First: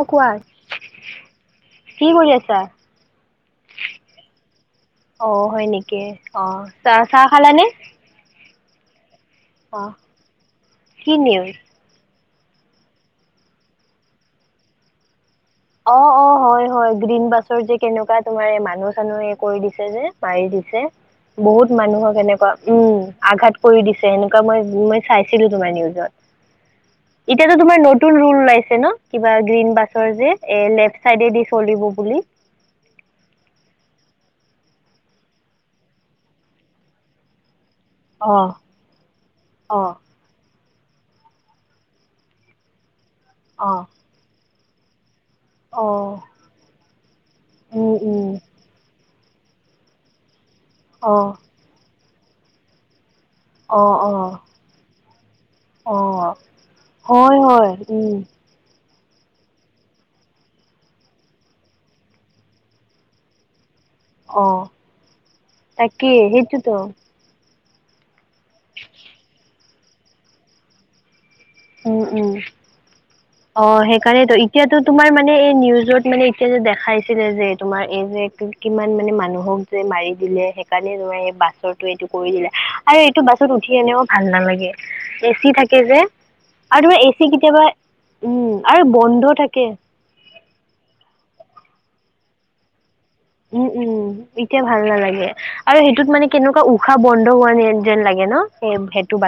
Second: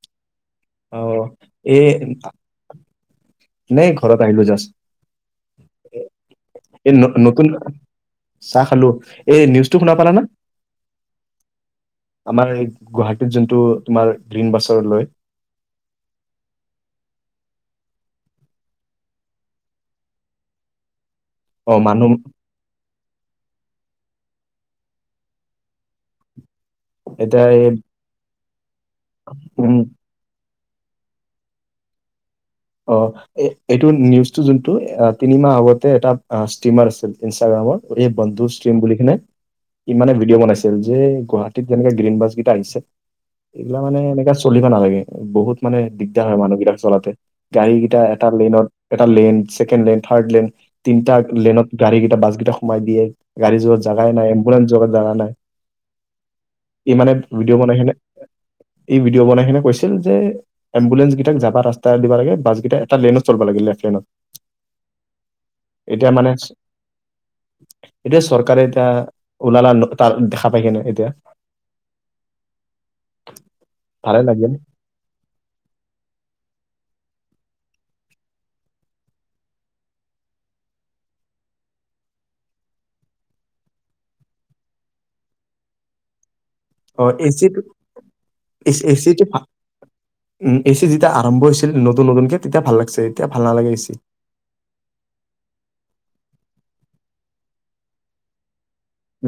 অ কোৱা অ এই কি কৰি আছা নাই ঘৰত আহিলো জাষ্ট অ হয় নেকি এ অ চাহ এই চাহ নতুন খালানে চাহ খালো এই নিউজটো অ শুনা পালানা কি নিউজ আমাৰ এই গুৱাহাটীত যোনটো তোমাৰ গ্ৰীণ বাছৰ লয় অ অ হয় হয় গ্ৰীণ বাছৰ যে কেনেকোৱা তোমাৰ এ মানুহ চানুহে কৰি দিছে যে মাৰি দিছে বহুত অ', মানুহ মানুহক এনেকোৱা উম আঘাত কৰি দিছে এনেকোৱা ম মই চাইছিলো তোমাৰ নিউজত এতিয়া এতিয়াতো এই তোমাৰ নতুন ৰুল ওলাইছে ন কিবা গ্ৰীণ উম, বাছৰ যে এ লেফ্ট চাইডে দি চলিব বুলি অ এ এইটো নিউজটো যোনটো তিনিমাহ আগতে এটা ষ্টিমাৰ আছিল ইনষ্টাগ্ৰামৰ এই অ বন্ধু ষ্ট্ৰীম বুলি কিনে অ ই মানে ভিডিঅ' বনাইছে যে গুৱাহাটীত যেনেকে গ্ৰীণ বাছ কেইটা আহিছে, অ এইগিলা মানে এনেকা চলিব নালাগে বহুত- মানে অ দিগদাৰ হয় মানুহবিলাক চলাওঁতে। উম এটা উম লেনত এটা লেন, ছেকেড লেন, থাৰ্ড লেন তিনিটা অ লেনত- গাড়ীকেইটা, বাছকেইটা সোমাই দিয়ে, গাৰেজত অ অ জাগাই নাই, এম্বুলেন্ঞ্চত জাগা নাই। অ ই মানে হয় ভিডিঅ' হয় বনাই কিনে- উম ই ভিডিঅ' বনাই খিনে কৈছিল যে এম্বুলেন্ঞ্চ কেইটাক যাবা ৰাস্তা দিবা লাগে। বাছকেইটা এটা লেনত চলিব লাগিলে ট্ৰেনত। অঁ, তাকে মানে সেইটোৱে ত। এতিয়া চৰকাৰে এতিয়া ওলালা ত দেখা পাই কেনে ন এতিয়া। উম উম, অঁ ভালে সেইকাৰণেইতো লাগিল এতিয়াতো- তোমাৰ মানে এই নিউজত মানে এতিয়া যে দেখাইছিলে যে তোমাৰ এই যে কিমান মানে মানুহক- যে মাৰি দিলে। সেইকাৰণে তই এই বাছৰ এইটো কৰি দিলে আৰু এইটো বাছত উঠি এনেও ভাল নালাগে। এ চি থাকে যে আৰু এচি কেতিয়াবা- উম, আৰু এচি এচি বন্ধ এচিটো- থাকে। উম, এ চি যেতিয়া আৰম্ভ হৈছিল নতুন নতুন কে তেতিয়া ভাল লাগিছে। এতিয়া ভাল উম নালাগে এ চি উম। এতিয়া ভাল নালাগে আৰু সেইটোত মানে কেনেকুৱা উশাহ বন্ধ হোৱা ন যেন লাগে ন।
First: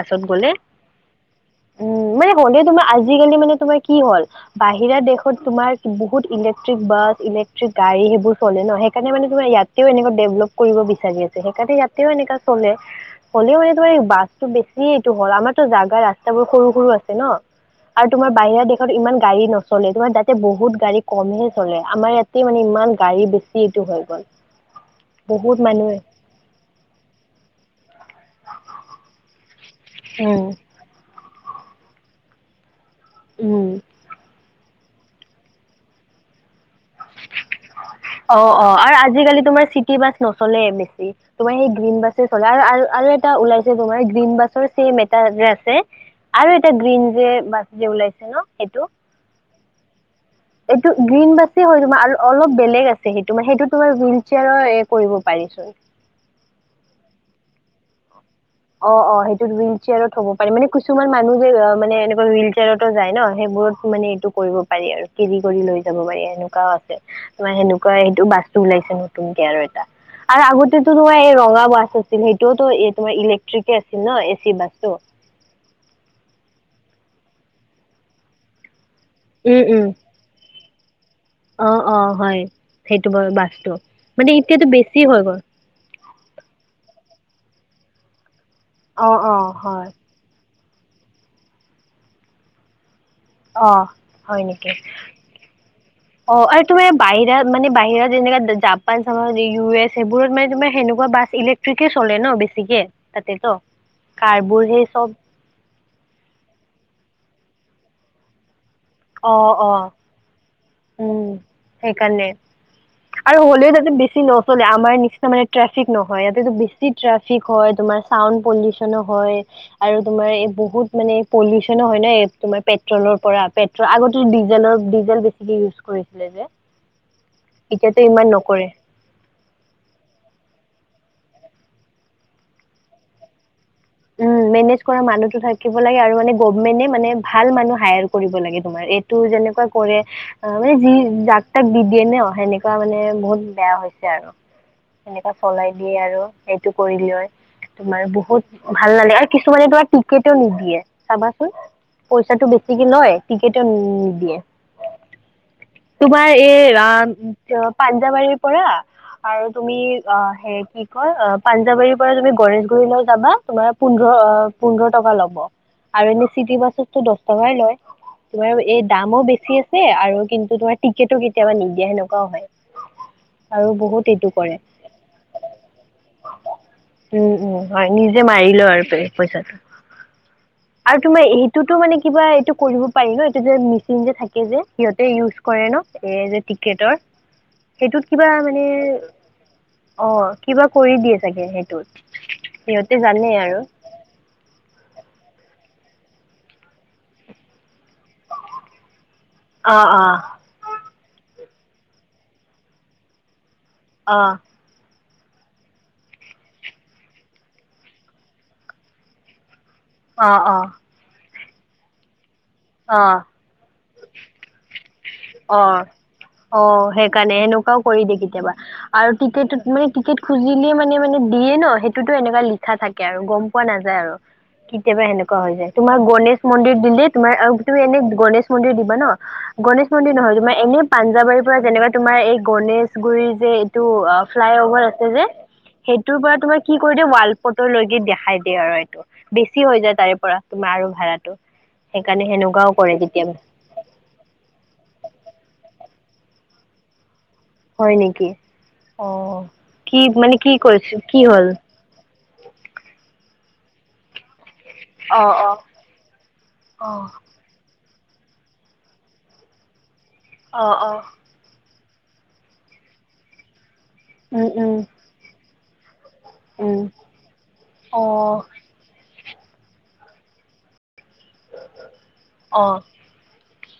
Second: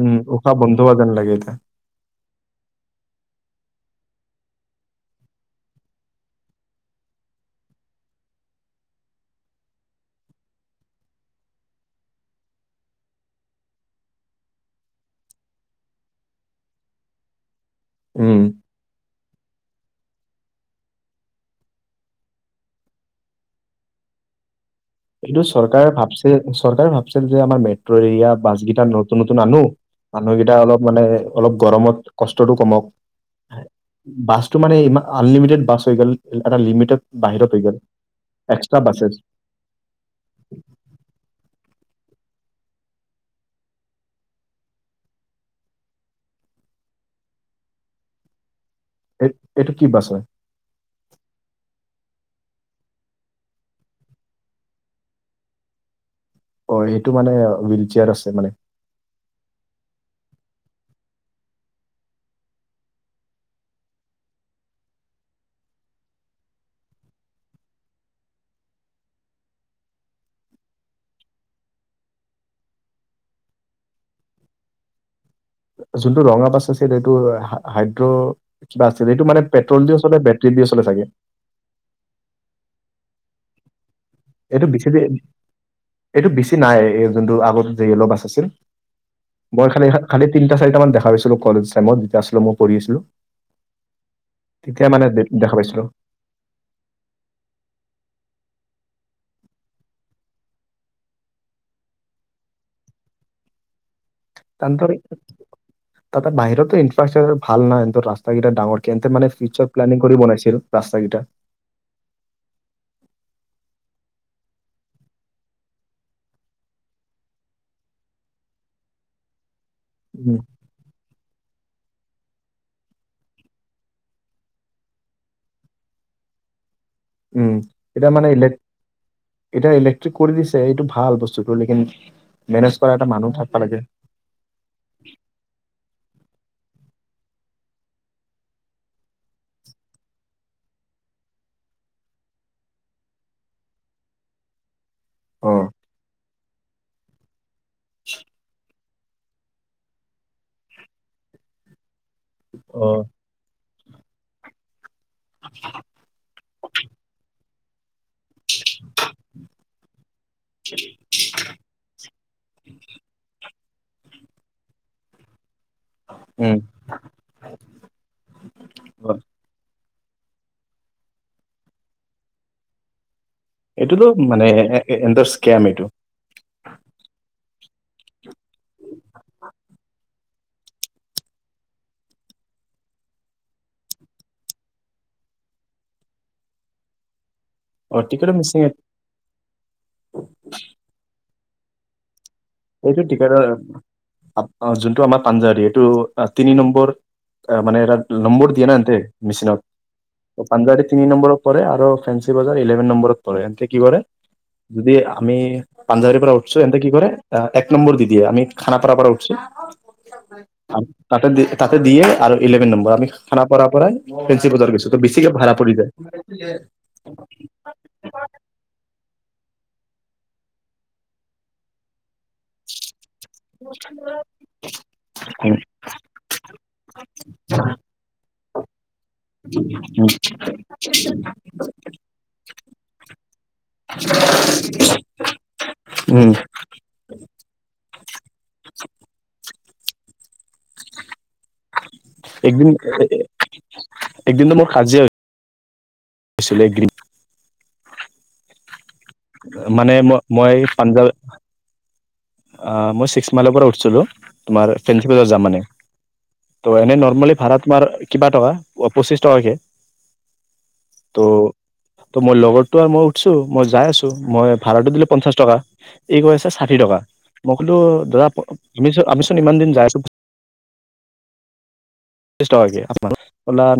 উম, গ'লে। উশাহ বন্ধ হোৱা যেন লাগে এতিয়া। উম মানে হলে তোমাৰ আজিকালি মানে তোমাৰ কি হ'ল- বাহিৰা দেশত তোমাৰ বহুত ইলেক্ট্ৰিক বাছ, ইলেক্ট্ৰিক গাড়ী সেইবোৰ চলে ন। সেইকাৰণে মানে তোমাৰ ইয়াতেও এনে ডেভলপ কৰিব বিচাৰি আছে। সেইকাৰণে ইয়াতেও এনেকা চলে। হ'লেও মানে তোমাৰ এই বাছতটো বেছি এইটো হল। আমাৰতো জাগা, ৰাস্তাবোৰ সৰু সৰু আছে ন। আৰু তোমাৰ উম, বাহিৰা দেশত ইমান গাড়ী নচলে, তোমাৰ তাতে বহুত গাড়ী কমহে চলে। আমাৰ ইয়াত- মানে ইমান গাড়ী বেছি এইটো হৈ গ'ল। এইটো বহুত চৰকাৰে মানুহে ভাবছে, চৰকাৰে ভাবছিল যে আমাৰ মেট্ৰ' এৰিয়া বাছ কেইটা নতুন নতুন আনো। উম, মানুহকেইটা অলপ মানে অলপ গৰমত কষ্টতটো কমক। উম। বাছটো মানে ইমান আনলিমিটেড বাছ হৈ গ'ল, এটা লিমিটেড বাহিৰত হৈ গল। অঁ অঁ এক্সট্ৰা আৰু বাছেছ আজিকালি তোমাৰ চিটি বাছ নচলে বেছি, তোমাৰ সেই- গ্ৰীন বাছে চলে আৰু আৰু এটা ওলাইছে তোমাৰ গ্ৰীণ বাছৰ ছেম এটা আছে। আৰু এটা গ্ৰীণ যে, বাছ যে ওলাইছে ন সেইটো। এই এইটো কি বাছ হয়? এইটো গ্ৰীণ বাছে হয় তো আৰু অলপ বেলেগ আছে সেইটো মানে সেইটো তোমাৰ হুইল চেয়াৰৰ কৰিব পাৰি চোন। অঁ সেইটো মানে হুইল চেয়াৰ আছে মানে। অঁ অঁ সেইটোত হুইল চেয়াৰত হ'ব পাৰে মানে কিছুমান মানুহ যে মানে এনেকুৱা হুইল চেয়াৰতো যায় ন সেইবোৰত মানে। কৰিব পাৰি আৰু কেৰি কৰি লৈ যাব পাৰি, এনেকুৱাওঁ আছে। তোমাৰ সেনেকুৱা সেইটো বাছটো ওলাইছে নতুনকে আৰু এটা। আৰু আগতে তু তোমাৰ এই ৰঙা বাছ আছিল। সেইটোও এ তোমাৰ ইলেক- ট্ৰিকে আছিল ন এ চি বাছটো। যোনটো ৰঙা বাছ আছিল এইটো হাইড্ৰ কিবা আছিল। সেইটো মানে পেট্ৰল দিওঁ চলে- চলে চাগে। অঁ অঁ হয়, সেইটো বৰ বাছটো। মানে এতিয়াতো এইটো বেছি, হৈ গ'ল এইটো বেছি নাই, এই যোনটো আগত যে য়ল' বাছ আছিল। অ অ মই খালি হয় খালি তিনিটা চাৰিটা মান দেখা পাইছিলো কলেজ টাইমত যেতিয়া আছিলে মই পঢ়ি আছিলো। অ তেতিয়া মানে দে দেখা পাইছিলোঁ। অঁ আৰু তোমাৰ বাহিৰত মানে বাহিৰত যেনেকা জাপান চাব, ইউ এছ সেইবোৰত মানে তোমাৰ সেনেকুৱা বাছ ইলে- কট্ৰিকে চলে ন বেছি কে তাতেতো। কাৰবোৰ সেই তহাতৰ চব তাতে বাহিৰতো ইনফ্ৰাষ্ট্ৰাকচাৰ ভাল নাইৰ ৰাস্তা কেইটা ডাঙৰ কেন্তে মানে অ অ ফিউচাৰ প্লেলিং কৰি বনাইছিল ৰাস্তা কেইটা উম সেইকাৰণে আৰু হ'লেও তাতে বেছি নচলে আমাৰ নিচিনা মানে ট্ৰেফিক নহয় ইয়াতে ব কি ট্ৰেফিক হয় তোমাৰ চাউণ্ড পলিউচনো হয় আৰু তোমাৰ উম এই বহুত মানে পলিউচনো হয় নে তোমাৰ পেট্ৰলৰ পৰা পেট্ৰল আগতে ডিজেলৰ ডিজেল বেছি ই ইউজ কৰি পেলে যে উম এতিয়াতো এতিয়া ইমান মানে ইলে নকৰে এতিয়া ইলেক্ট্ৰিক কৰি দিছে এইটো ভাল বস্তুটো লেকিন মেনেজ কৰা এটা মানুহ থাকিব লাগে উম মেনেজ কৰা মানুহটো থাকিব লাগে আৰু মানে গভমেন্টে মানে ভাল মানুহ হায়াৰ কৰিব লাগে তোমাৰ এই টো যেনেকুৱা কৰে অহ মানে যি যাক তাক দি দিয়ে নে সেনেকুৱা মানে বহুত বেয়া হৈছে আৰু সেনেকা অ চলাই দিয়ে আৰু সেইটো কৰি লৈ তোমাৰ বহুত ভাল নালাগে আৰু কিছুমানে তোমাৰ টিকেও নিদিয়ে চাবাচোন পইচাটো বেছিকে লয় উম টিকেটোও নি দিয়ে হয় [unintelligible] তোমাৰ এই আহ পাঞ্জাৱাৰীৰ পৰা আৰু তুমি অহ সেই কি কয় অহ পাঞ্জাবাৰীৰ পৰা তুমি গণেশগুৰিলৈ যাবা তোমাৰ পোন্ধৰ অ পোন্ধৰ টকা ল'ব আৰু এনে চিটি বাছতো দহ টকাই লয় তোমাৰ এই দামো হয়। বেছি আছে আৰু কিন্তু তোমাৰ টিকটো কেতিয়াবা নিদিয়া সেনেকুৱাও হয় অহ এইটোতো মানে এন্দ স্কেম এইটো উম উম হয় নিজে মাৰি আৰু বেলেগ পইচাটো আৰু তোমাৰ সেইটোতো মানে কিবা এইটো কৰিব পাৰি ন এইটো যে মেচিন যে থাকে যে সিহঁতে ইজ কৰে ন এই যে ক্ৰিকেটৰ অ সেইটোতো কিবা টিকেটৰ মিচিং মানে অহ কিবা কৰি দিয়ে চাগে সেইটোত সিহঁতে এইটো জানে টিকেটৰ আৰু অহ যোনটো আমাৰ পাঞ্জা এইটো তিনি নম্বৰ এ মানে লম্বৰ দিয়ে না এন্তে মিচিনত‌। অ অ পাঞ্জাবাৰী তিনি নম্বৰত পৰে আৰু ফেঞ্চি বজাৰ ইলেভেন নম্বৰত পৰে এন্ততে কি কৰে অ যদি আমি পাঞ্জাৱাৰীৰ পৰা উঠছো এন্তে কি কৰে - এক নম্বৰ দি দিয়া আমি খানাপাৰা পৰা উঠছো‌। অ তাতে দি তাতে দিয়ে আৰু ইলেভেন নম্বৰ অ আমি খানাপাৰ পৰাই ফেঞ্চি বজাৰ গৈছোঁ। তোৰ বেছিকে ভাড়া অ পৰি যায়। বাৰু কৰি দে কেতিয়াবা আৰু টিকেট মানে টিকেট খুজিলে মানে মানে দিয়ে ন সেইটোতো এনেকুৱা লি লিখা থাকে আৰু গম পোৱা নাযায় আৰু কেতিয়াবা সেনেকুৱা হৈ যায় তোমাৰ গণেশ মন্দিৰ দিলে তোমাৰ আৰু তুমি এনে গণেশ মন্দিৰ দিবা ন উ [unintelligible] গনেশ মন্দিৰ নহয় তোমাৰ এনে পাঞ্জাৱাৰীৰ পৰা যেনেকা তোমাৰ এই গণেশগুৰি যে তো অ ফ্লাই অভাৰ আছে যে সেইটোৰ উম পৰা তোমাৰ কি কৰি দিয়ে ৱালফটো লৈকে দেখাই দিয়ে আৰু এইটো বেছি হৈ যায় তাৰে পৰা তোমাৰ আৰু ভাড়াটো সেইকাৰণে সেনেকুৱাও কৰে কেতিয়াবা। একদিনটো মোৰ কাজিয়া হৈ হৈছিলে গে হয় নেকি অ কি মই মানে কি মই কৰিচিল কি হ'ল? অ মই ছিক্স মাইলৰ পৰা উঠিছিলোঁ তোমাৰ ফেঞ্চি অ বজাৰ যাম অ মানে ত' অ এনে নৰ্মেলি ভাড়া তোমাৰ কিবা টকা পঁচিশ টকাকে। অঁ অঁ। ত ত মোৰ লগৰটো আৰু মই উঠছো মই যাই আছো উম মই উম ভাড়াটো দিলো পঞ্চাশ টকা এই কৰি আছে উম ষাঠি টকা মই কলো অ দাদা তুমি আমিচোন ইমান দিন যাই ত্ৰিশ অ টকাকে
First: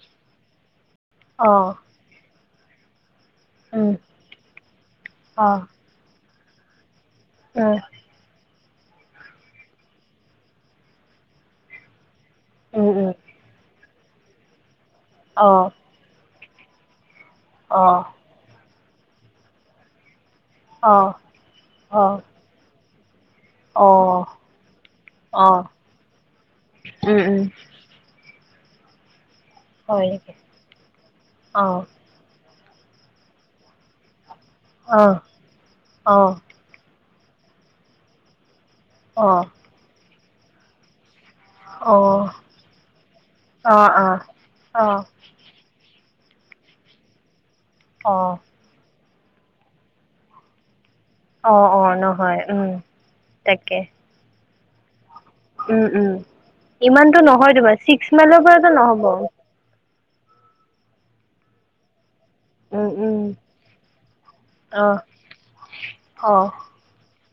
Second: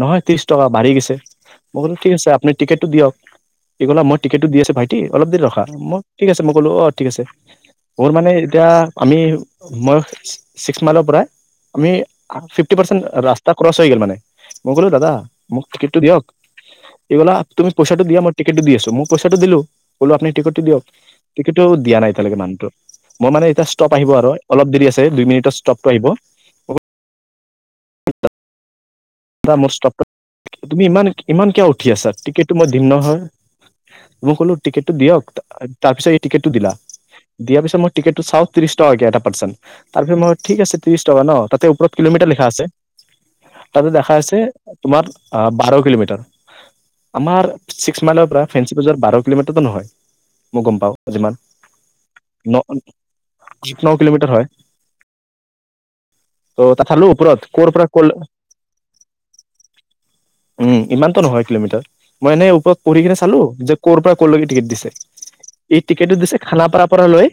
নহয় ত্ৰিশ টকা বাঢ়ি গৈছে অ মই কল ঠিক আছে আপুনি টিকেটটো দিয়ক উম কি কলা মই টিকেটটো দি আচো ভাইটি অলপ দেৰি অ ৰখা ম ঠিক আছে মই ক'লো অ ঠিক আছে। উম মোৰ মানে এতিয়া আমি মই ছিক্স মাইলৰ পৰাই আমি ফিফটি উম পাৰ্চেণ্ট উম ৰাস্তা ক্ৰচ হৈ গল মানে মই ক'লো দাদা অ মোক টিকটটো দিয়ক এই বা তুমি অ পইচা দিয়া মই টিকটটো দি আছো মই পইছাটো দিলো আপুনি টিকটটো দিয়ক অ টিকটো দিয়া অ নাই এতিয়ালৈকে মানুহতো মই মানে এ অ ষ্টপ আহিব আৰু অলপ দেৰি আছে দুই অ মিনিটত ষ্টপটো আহিব উম উম দাদা মোৰ ষ্টপ হয় নেকি তুমি ইমান ইমান অ কিয় উঠি আছা টিকট মই দিম নহয় মই ক'লো টিকেটটো অ দিয়ক তাৰ পিছত অ অ এই টিকেটটো দিলা দিয়াৰ পিছত মই টিকেটো চাও ত্ৰিশ টকাকে এটা অ অ অ পাৰ্চন, তাৰ পিছত মই ঠিক আছে ত্ৰিশ টকা ন? তাতে ওপৰত কিলোমিটাৰ লিখা আছে। তাতে অ দেখাই আছে তোমাৰ অ বাৰ কিলোমিটাৰ আমাৰ ছিক্স মাইলৰ পৰা ফেঞ্চি বজাৰ বাৰ কিলোমিটাৰতো নহয় মই গম পাওঁ। যিমান অ অ নহয় ন উম তাকে ন কিলোমিটাৰ হয়। উম ত' তাত উম চালো ইমানটো ওপৰত নহয় ক'ৰ তোমাৰ পৰা ক'ৰ ছিক্স মাইলৰ পৰাতো নহ'ব। উম ইমানটো নহয় কিলোমিটাৰ। মই এনে ওপৰত উম পঢ়ি উম কিনে চালো যে কৰ'ৰ পৰা কলৈকে টিকেট অ দিছে। এই টিকেটটো অ দিছে খানাপাৰাৰ পৰা লৈ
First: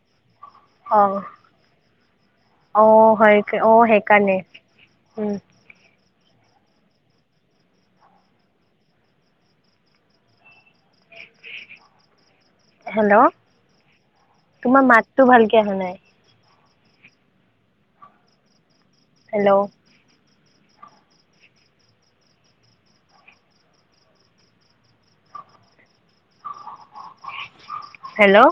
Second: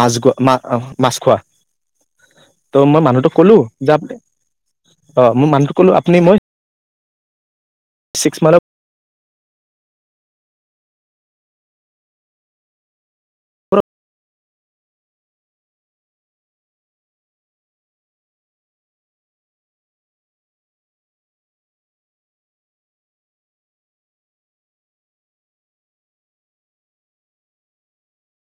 মাছ খো অ মাছ খোৱা অ ত' মই হয় মানুহটোক কলো অ যে সেইকাৰণে অ উম, মই মানুহটো ক'লো আপুনি মই ছিক্স মাইল হেল্ল' তোমাৰ মাতটো ভালকে অহা নাই। Hello hello